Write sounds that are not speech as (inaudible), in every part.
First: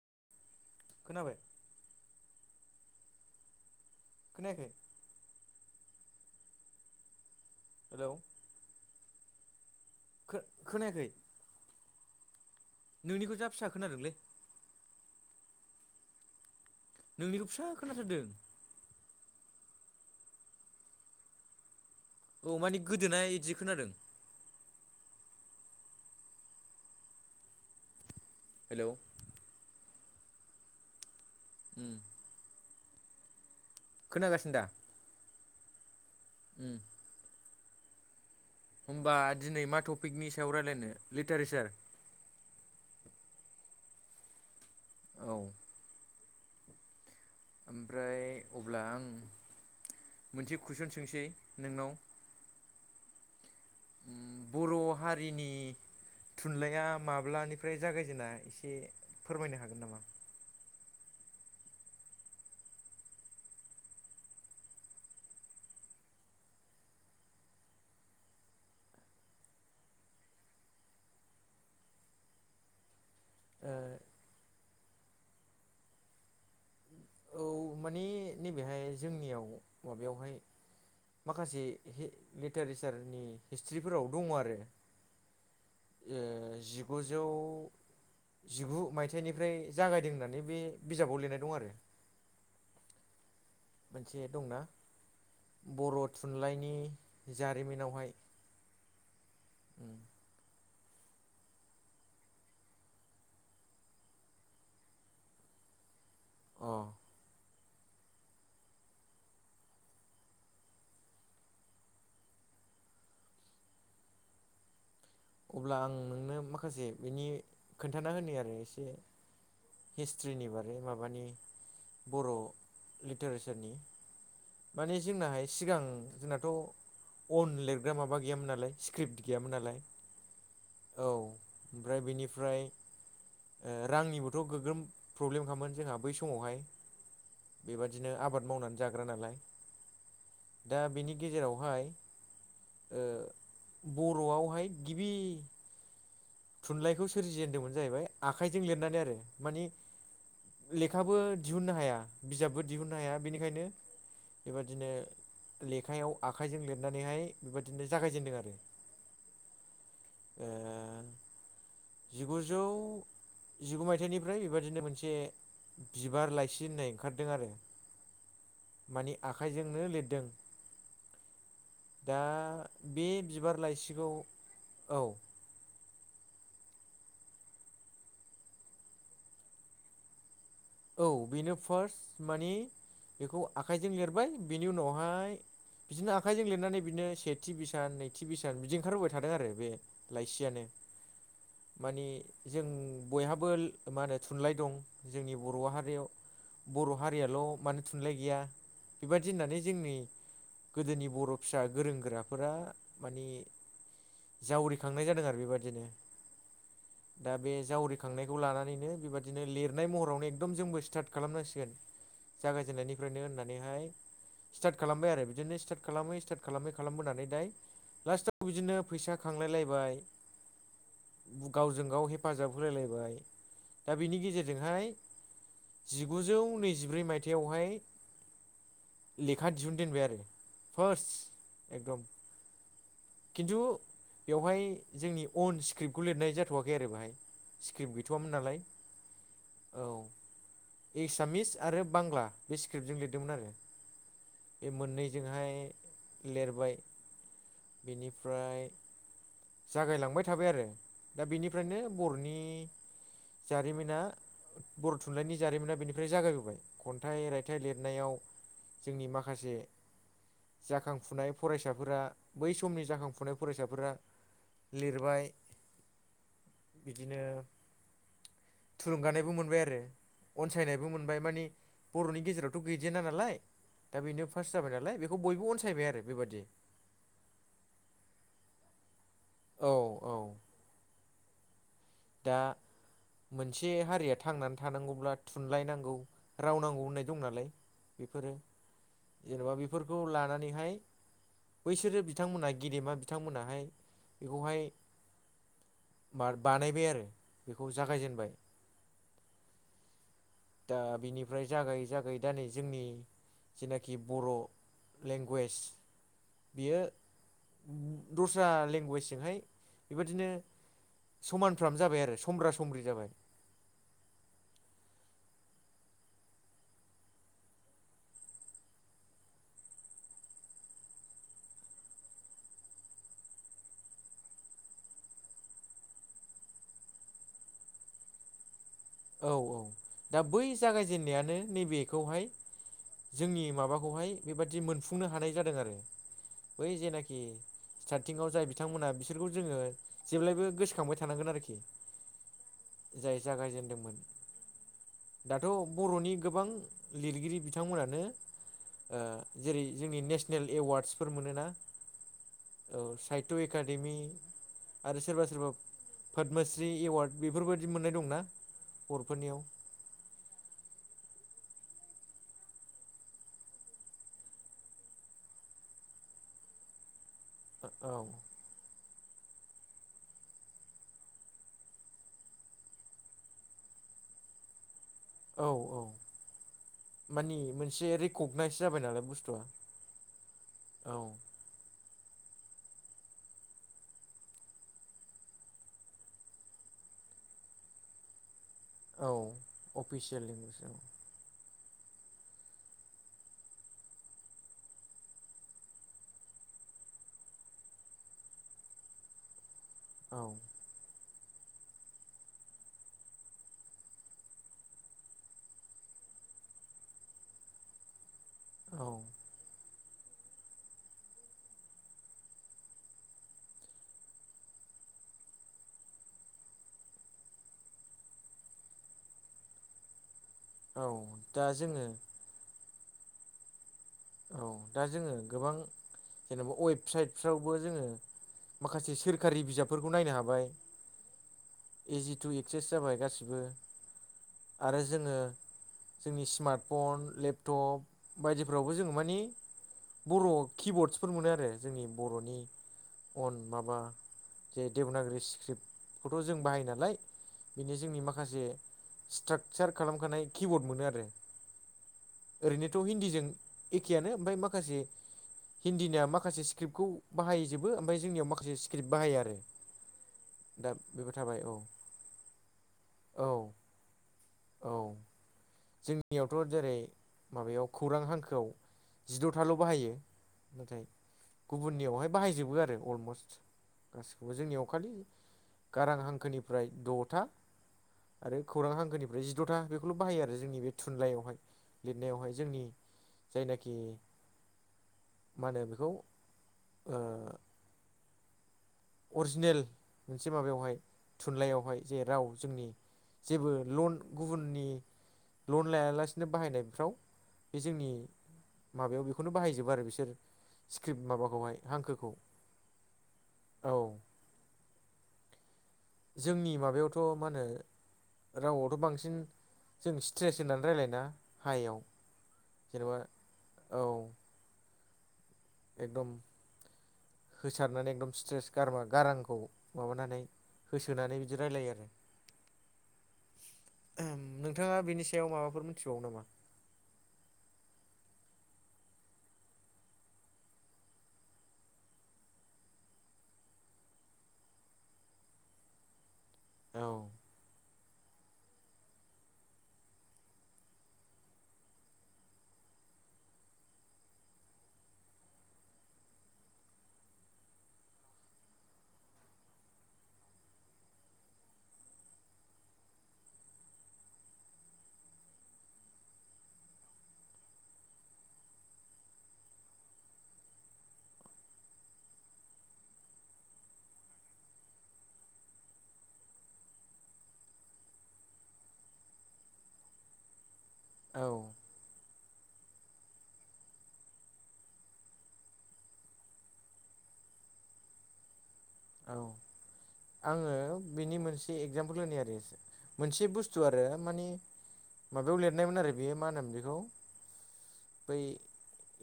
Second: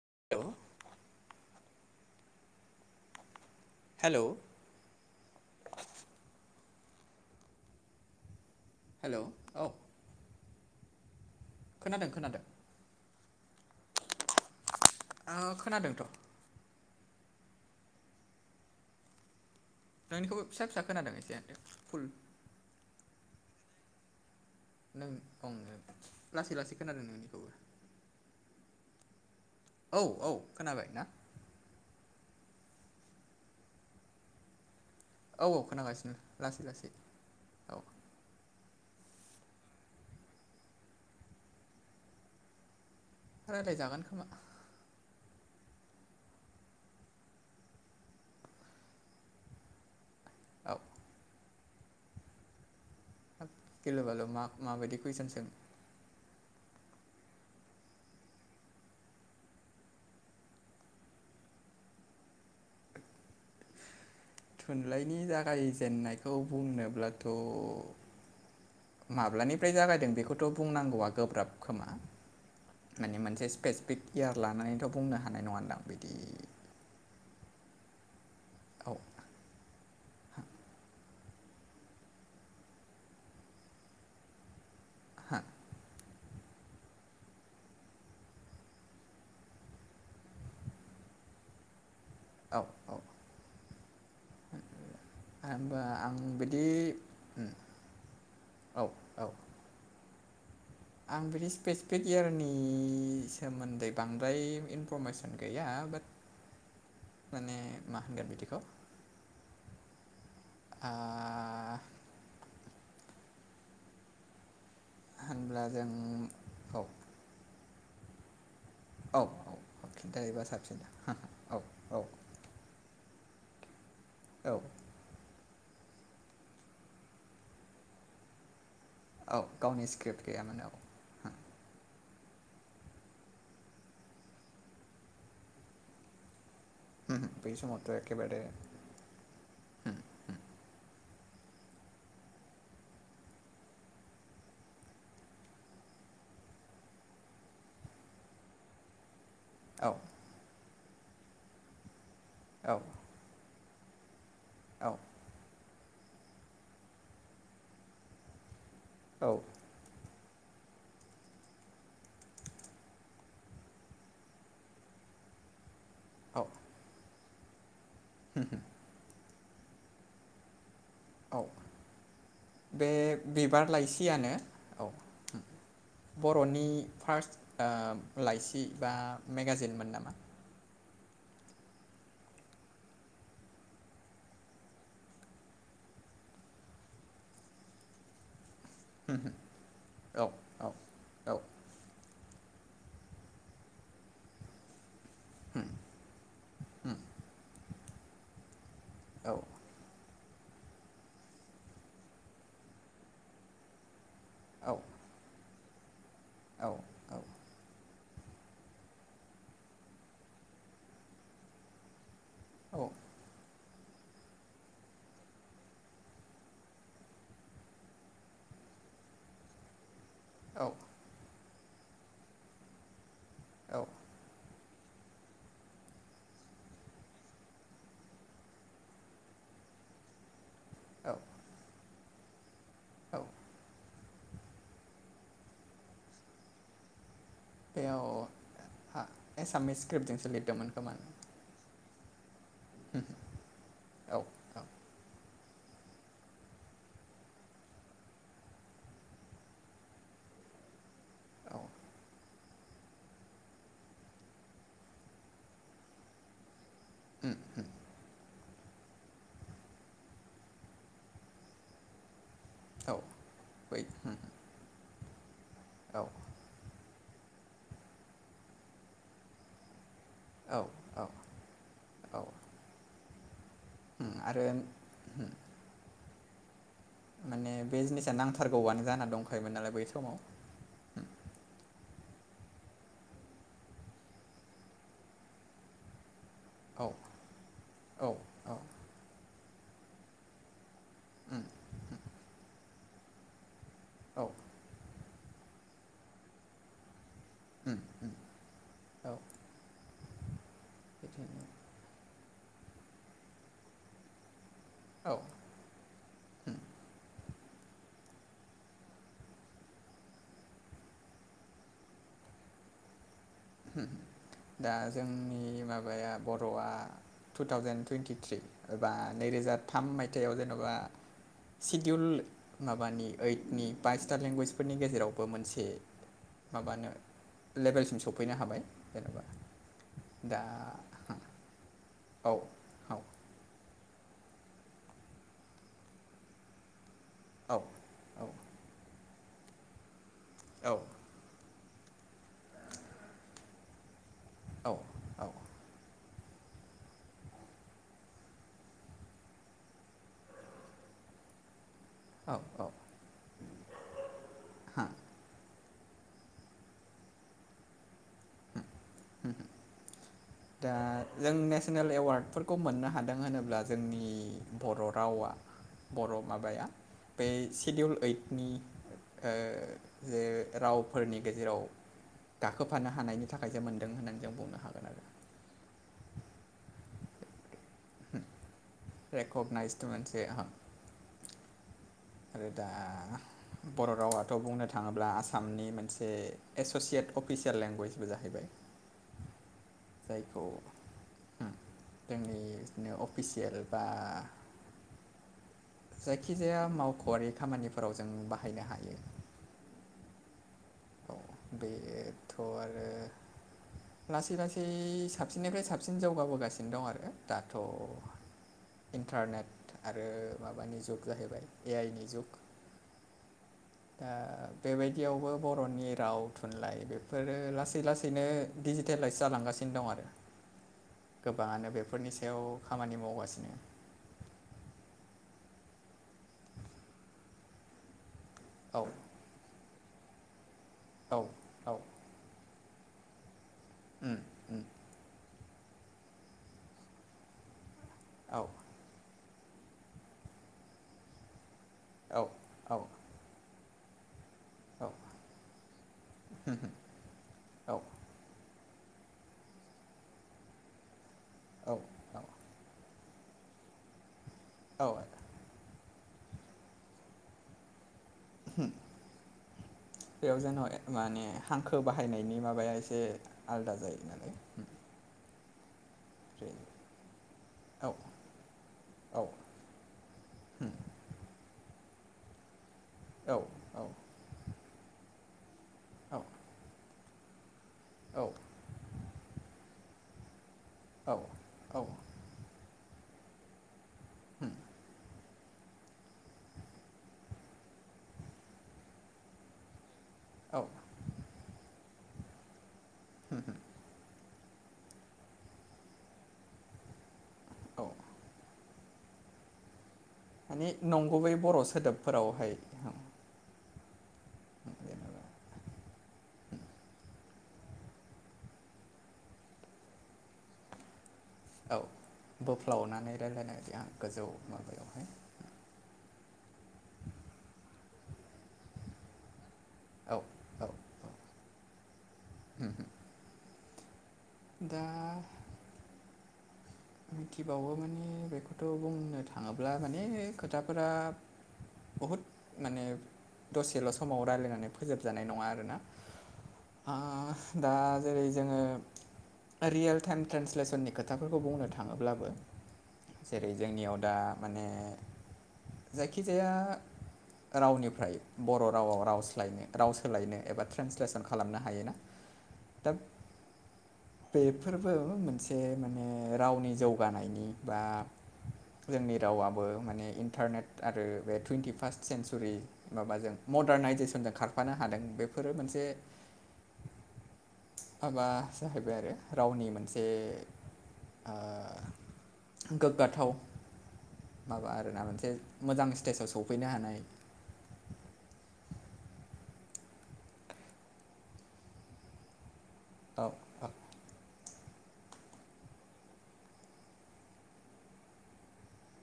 (unintelligible) खोनाबाय। हेलौ खोनायाखै? Hello hello औ खो खोनायाखै? खोनादों खोनादों। नोंनिखौ जा फिसा खोनादों लै। ओ खोनादोंथ' नोंनिखौ फिसा खोनाथारदों। नोंनिखौबो फिसा फिसा खोनादों एसे फुल औ माने गोदोनाय इदि खोनादों। नों औनो लासै लासै खोनादों नोंनिखौबो। हेलौ' औ औ खोनाबाय ना? उम खोनागासिनो दा? औ औ खोनागासिनो लासै उम लासै। औ होमबा दिनै मा टपिकनि सायाव रायज्लायनो लिटारेसार। रायलायजागोन खोमा। औ। ओमफ्राय अब्ला आं मोनसे औ कुइसन सोंसै नोंनाव ब गिल उम बाल' मा बर' माबायदि कुइसन सों हारिनि थुनलाइया माब्लानिफ्राय जागायजेना एसे फोरमायनो हागोन नामा? थुनलाइनि जागायजेननायखौ बुंनोब्लाथ' माब्लानिफ्राय जागायदों बेखौथ' बुंनांगौआ गोब्राब खोमा माने मोनसे स्पेसिफिक इयार लानानैथ' बुंनो हानाय नङा दां बिदि। औ मानिे नैबेहाय औ जोंनियाव माबायावहाय माखासे हे लिटारेसारनि हिस्ट्रिफोराव दङ आरो हा ओ जिगुजौ जिगु मायथाइनिफ्राय जागायदों होननानै बे बिजाबाव लिरनाय दं आरो औ औ मोनसे दंना होमबा बर' आं बिदि थुनलाइनि उम जारिमिनावहाय औ औ आं बिदि स्पेसिफिकयारनि सोमोन्दै बांद्राय इनफरमेसन गैया। आबाद अ माने मा होनगोन बिदिखौ। आ होनब्ला अब्ला जों आं नोंनो औ माखासे बेनि खोन्थाना होनो आरो एसे औ एसे खिन्थायोबा हिस्ट्रिनि बारै साबसिन माबानि औ औ बर' लिटारेसारनि औ माने जोंनाहाय सिगां जोंनाथ' अन लिरग्रा माबा गैयामोन नालाय स्क्रिप्ट औ गैयामोन नालाय। गावनि स्क्रिप्ट गैयामोन औ होम ओमफ्राय बेनिफ्राय ओ रांनिबोथ' गोग्रोम प्रब्लेमखामोन जोंहा बै समावहाय। बै समावथ' बेबादिनो एखेबारे आबाद मावनानै जाग्रा नालाय दा बेनि गेजेरावहाय ओ बर'आवहाय गिबि थुनलाइखौ सोरजिनदोंमोन जाहैबाय आखाइजों लिरनानै आरो मानिे औ लेखाबो दिहुननो हाया बिजाबबो औ दिहुननो हाया बेनिखायनो। औ बेबायादिनो लेखायाव आखाइजों लिरनानैहाय बेबायदिनो जागायजेनदों आरो औ ओ जिगुजौ जिगु मायथाइनिफ्राय बेबायादिनो मोनसे। बिबार लाइसि होननाय ओंखारदों आरो होम होम मानि आखाइजोंनो लिरदों। औ दा बे बिबार लाइसियानो औ होम बर'नि फार्स्ट ओ लाइसि बा मेगाजिनमोन नामा? औ बेनो फार्स्ट माने बेखौ आखाइजों लिरबाय बेनि उनावहाय बिदिनो आखाइजों लिरनानै बिदिनो सेथि बिसान नैथि बिसा न बिदि ओंखारबोबाय थादों आरो बे औ लाइसियानो औ औ मानि जों बयहाबो मा होनो थुनलाइ दं जों बर' हारियाव बर' हारियाल' मानो थुनलाइ गैया औ बेबायदि होननानै जोंनि गोदोनि बर' फिसा गोरों गोराफोरा मानिे औ जावरिखांनाय जादों आरो बेबायादिनो दा बे जावरि खांनायखौ लानानैनो बेबादिनो लिरनाय महरावनो एकदम जोंबो स्टार्ट खालामनांसिगोन जागायजेननायनिफ्रायनो होननानैहाय स्टार्ट खालामबाय आरो बिदिनो स्टार्ट खालामै स्टार्ट खालामै खालामबोनानै दाय लास्टाव बिदिनो फैसा खांलायलायबाय। औ गावजों गाव हेफाजाब होलायलायबाय औ दा बिनि गेजेरजोंहाय जिगुजौ नैजिब्रै मायथाइआवहाय लेखा दिहुन दोनबाय आरो फार्स् एकदम खिन्थु बेवहाय जोंनि अन स्क्रिप्टखौ लिरनाय जाथ'वाखै आरो बाहाय स्क्रिप्ट गैथ'मोन बेयाव नालाय एसामिस औ स्क्रिप्टजोंसो लिरदोंमोन खोमा एसामिस आरो बांला बे स्क्रिप्टजों लिरदोंमोन आरो औ बे मोननै जोंहाय लिरबाय बेनिफ्राय जागायलांबाय थाबाय आरो दा बेनिफ्रायनो बर'नि जारिमिना बर' थुनलाइनि जारिमिना बेनिफ्राय जागायबोबाय खन्थाइ रायथाइ लिरनायाव जोंनि माखासे जाखांफुनाय फरायसाफोरा बै समनि औ जाखांफुनाय बै फरायसाफोरा लिरबाय औ बिदिनो थुलुंगानायबो मोनबाय आरो औ अनसायनायबो मोनबाय मानि बर'नि औ गेजेरावथ' गैजेना नालाय दा बेनो आरो फार्स्ट जाबाय नालाय बेखौ बयबो अनसायबाय आरो बेबादि माने बे जिनिसा नांथारगौआनो जाना दंखायोमोन औ नालाय बै औ समाव दा मोनसे हारिया थांनानै थानांगौब्ला थुनलायनांगौ। राव नांगौ औ होननाय दं नालाय औ बेफोरो औ जेनेबा बेफोरखौ लानानैहाय। बैसोरो बिथांमोनहा गेदेमा बिथांमोनाहाय औ बेखौहाय बार बानायबाय आरो बेखौ जागायजेनबाय। दा बिदिनो बिनिफ्राय जागायै जागायै दा नै जोंनि जेनाखि बर' औ लेंगुवेज बेयो दस्रा लेंगुवेजजोंहाय बेबादिनो समानफ्राम जाबाय आरो समब्रा समब्रि जाबाय। होम दा जोंनि माबाया बर'आ टु थावजेेन टुइन्टिथ्रि एबा नैरोजा थाम मायथाइयाव जेन'बा सिडिउल माबानि ओइटनि बाइसथा लेंगुवेजफोरनि गेजेरावबो मोनसे माबानो लेभेलसिम सफैनो हाबाय। जेनेबा औ औ दा बै जागायजेननायानो नैबेखौहाय औ औ जोंनि माबा खौहाय बेबायदि मोनफुंनो हानाय जादों आरो बै जेना खि औ स्टार्टिंआव जाय बिथांमोना बिसोरखौ जोङो जेब्लायबो औ गोसोखांबाय थानांगोन आरोखि जाय जागायजेनदोंमोन औ दाथ' बर'नि गोबां लिरगिरि बिथांमोनानो ओ जेरै जोंनि नेसनेल एवार्डसफोर मोनोना औ साहित्य एकादेमि हा आरो सोरबा सोरबा पदमश्रि एवार्ड बेफोरबायदि मोननाय दंना बर'फोरनियाव। दा जों नेसनेल एवार्डफोरखौ मोननो हादों होनोब्ला जोंनि बर' रावा बर' माबाया बे सिडिउल औ ओइटनि ओ जे रावफोरनि गेजेराव गाखोफानो हानायनि थाखाय जों मोनदों होननानै जों बुंनो हागोन आरो औ औ मानि मोन से रेकगनाइज जाबाय नालाय बुस्थुआ रेकगनाइसड मोनसे हाब। औ आरो दा बर' रावाथ' बुंनो थाङोब्ला आसामनि मोनसे एस'सियेट अफिसियेल लेंगुवेजबो जाहैबाय। औ अफिसियेल जायखौ लेंगुवेज जाबाय। जोंनि बिदिनो अफिसियेल बा जायखिजाया मावख'आरि खामानिफोराव जों बाहायनो हायो। औ औ बेथ' आरो लासै लासै साबसिननिफ्राय साबसिन जौगाबोगासिनो दं आरो दाथ' औ इन्टारनेट आरो माबानि जुग जाहैबाय ए आइ नि जुग। दा बेबायदियावबो बर'नि राव थुनलाइ बेफोरो लासै लासैनो दिडिजिटेलाइस जालांगासिनो दं आरो औ दा गोबाङानो जोङो बेफोरनि सायाव खामानि मावगासिनो। औ दा जोङो गोबां जेनेबा वेबसाइटफ्रावबो जोङो। औ माखासे सोरखारि बिजाबफोरखौ नायनो हाबाय। औ औ (unintelligible) जाबाय गासिबो उम उम आरो जोङो जोंनि स्मार्टफन लेपटप औ बायदिफ्रावबो जों नि बर' किबर्डसफोर मोनो आरो जोंनि औ बर'नि औ अन माबा जे देबनागिरि स्क्रिप्टखौथ' जों बाहायो नालाय बिनि औ जोंनि माखासे स्ट्राकचार खालामखानाय किबर्ड मोनो आरो औ ओरैनोथ' हिन्दीजों एखेयानो ओमफाय माखासे औ हिन्दीनि ना माखासे स्क्रिप्टखौ बाहायजोबो ओमफाय जोंनियाव माखासे स्क्रिप्ट बाहाया आरो बेयाव दा जोंनाव बेबो माने थाबाय औ हांखो बाहायनायनि माबाया एसे औ आलादा जायो नालाय औ जों नियावथ' जेरै माबायाव औ खौरां हांखोआव औ जिद'थाल' बाहायो। नाथाय गुबुननियावहाय बाहायजोबो आरो अलमस्ट औ गासिखौबो जोंनियाव खालि गारां हांखोनिफ्राय द'था आरो खौरां हांखोनि जिद'था बेखौल' बाहायो आरो जोंनि बे औ थुनलाइयावहाय औ लिरनायावहाय जोंनि जायनाखि औ मा होनो बेखौ ओ अरजिनेल मोनसे औ माबायावहाय थु नलाइयाव हाय जे राव जोंनि जेबो लन गुबुननि लन लायालासिनो बाहायनायफ्राव बे औ जोंनि माबायाव बेखौनो बाहायजोबो आरो बिसोर मानि स्क्रिप्ट नंगुबै माबाखौहाय बर' हांखोखौ सोदोबफोरावहाय होम औ जोंनि माबायावथ' मा होनो रावावथ' बांसिन जों स्ट्रेस होनानै रायलायोना हायाव औ जेनेबा बोफ्लावनानै रायलायनाय औ गोजौ माबायावहाय एकदम होसारनानै एकदम स्ट्रेस गारमा गारांखौ औ माबानानै औ औ होसोनानै बिदि रायलायो आरो ओम नोंथाङा दा बिनि सायाव माबाफोर मिथिबावो नामा? मिथिबावो माने बेखौथ' बुंनो थाङोब्ला माने खोथाफोरा बहुद माने दसेल' समाव रायलायनानै फोजोबजानाय नङा आरोना औ आ दा जेरै जोङो रियेल टाइम ट्रेन्सलेसननि खोथाफोरखौ बुंनो थाङोब्लाबो जेरै जोंनियाव दा माने जायखिजाया रावनिफ्राय बर' रावाव राव सोलायनो राव सोलायनो एबा ट्रेन्सलेसन खालामनो हायोना दा बेफोरबो मोनसे माने रावनि जौगानायनि बा जोंनि रावाबो माने इन्टारनेट आरो बे टुइन्टि फार्स्ट सेन्सुरि माबाजों मदारनाइजेसनजों खारफानो हादों बेफोरो मोनसे (inaudible) माबा जाहैबाय आरो रावनि मोनसे औ ओ गोग्गाथाव। माबा आरोना मोनसे मोजां स्टेजाव सफैनो हानाय (inaudible) औ आङो बेनि मोनसे एक्जामपोल होनि आरो एसे औ मोनसे बुस्थु औ आरो मानि माबायाव लिरनायमोन आरो बेयो मा होनोमोन बेखौ बै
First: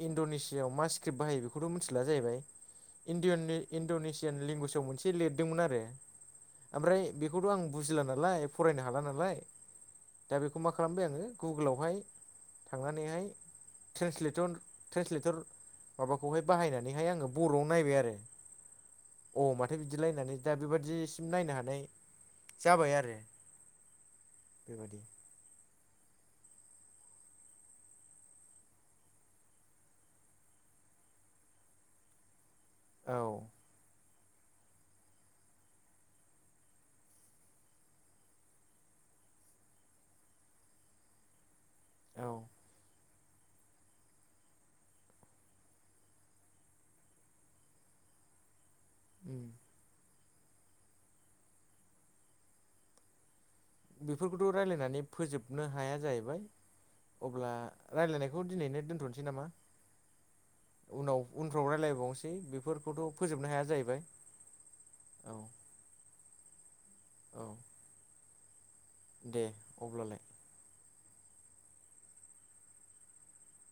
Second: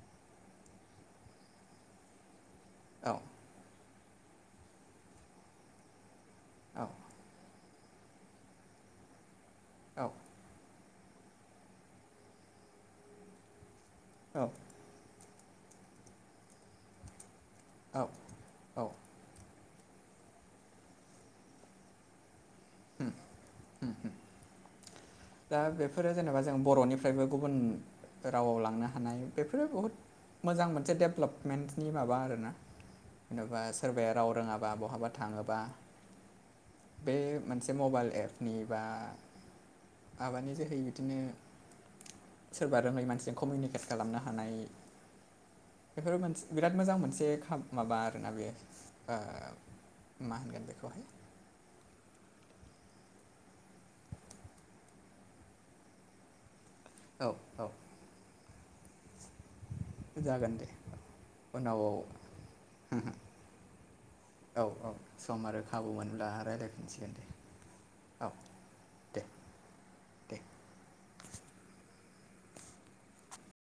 इणड'नेसियाआव मा स्क्रिप्ट बाहायो बेखौथ' मिथिला जाहैबाय। इनडन औ इनदियाननि इण्ड'नेसियान लेंगुवेजाव मोनसे लिरदोंमोन आरो ओमफ्राय बेखौथ' आं बुजिला नालाय फरायनो हाला नालाय औ दा बेखौ मा खालामबाय आङो गुगोलावहाय थांनानैहाय ट्रेन्सलेटर ट्रेन्सलेटर माबाखौहाय बाहायनानैहाय आङो बर'आव औ नायबाय आरो औ औ माथो बिदिलायनानै दा बेबादिसिम नायनो हानाय जाबाय आरो बेबादि। फोरो जेनेबा जों बर'निफ्रायबो गुबुन रावाव लांनो हानाय बेफोरो बहुत मोजां मोनसे डेभेलपमेन्टनि माबा आरोना औ जेन'बा सोरबाया राव रोङाबा बहाबा थाङोबा बे मोनसे मबाइल एपनि बा माबानि जोहै बिदिनो औ सोरबा रोङै मानसिजों कमिउनिकेट खालामनो हानाय बेफोरो मोनसे बिराद मोजां मोनसे खा माबा आरोना बे ओ उम मा होनगोन बेखौहाय बेफोरखौथ' रायलायनानै फोजोबनो हाया जाहैबाय औ अब्ला औ रायलायनाय खौ दिनैनो दोनथ'नोसै नामा? जागोन दे उनाव उनफ्राव उनाव रायलायबावनोसै बेफोरखौथ' फोजोबनो हाया जाहैबाय। औ औ सम आरो खाबु मोनब्ला रायलायफिनसिगोन दे औ औ। दे अब्लालाय। दे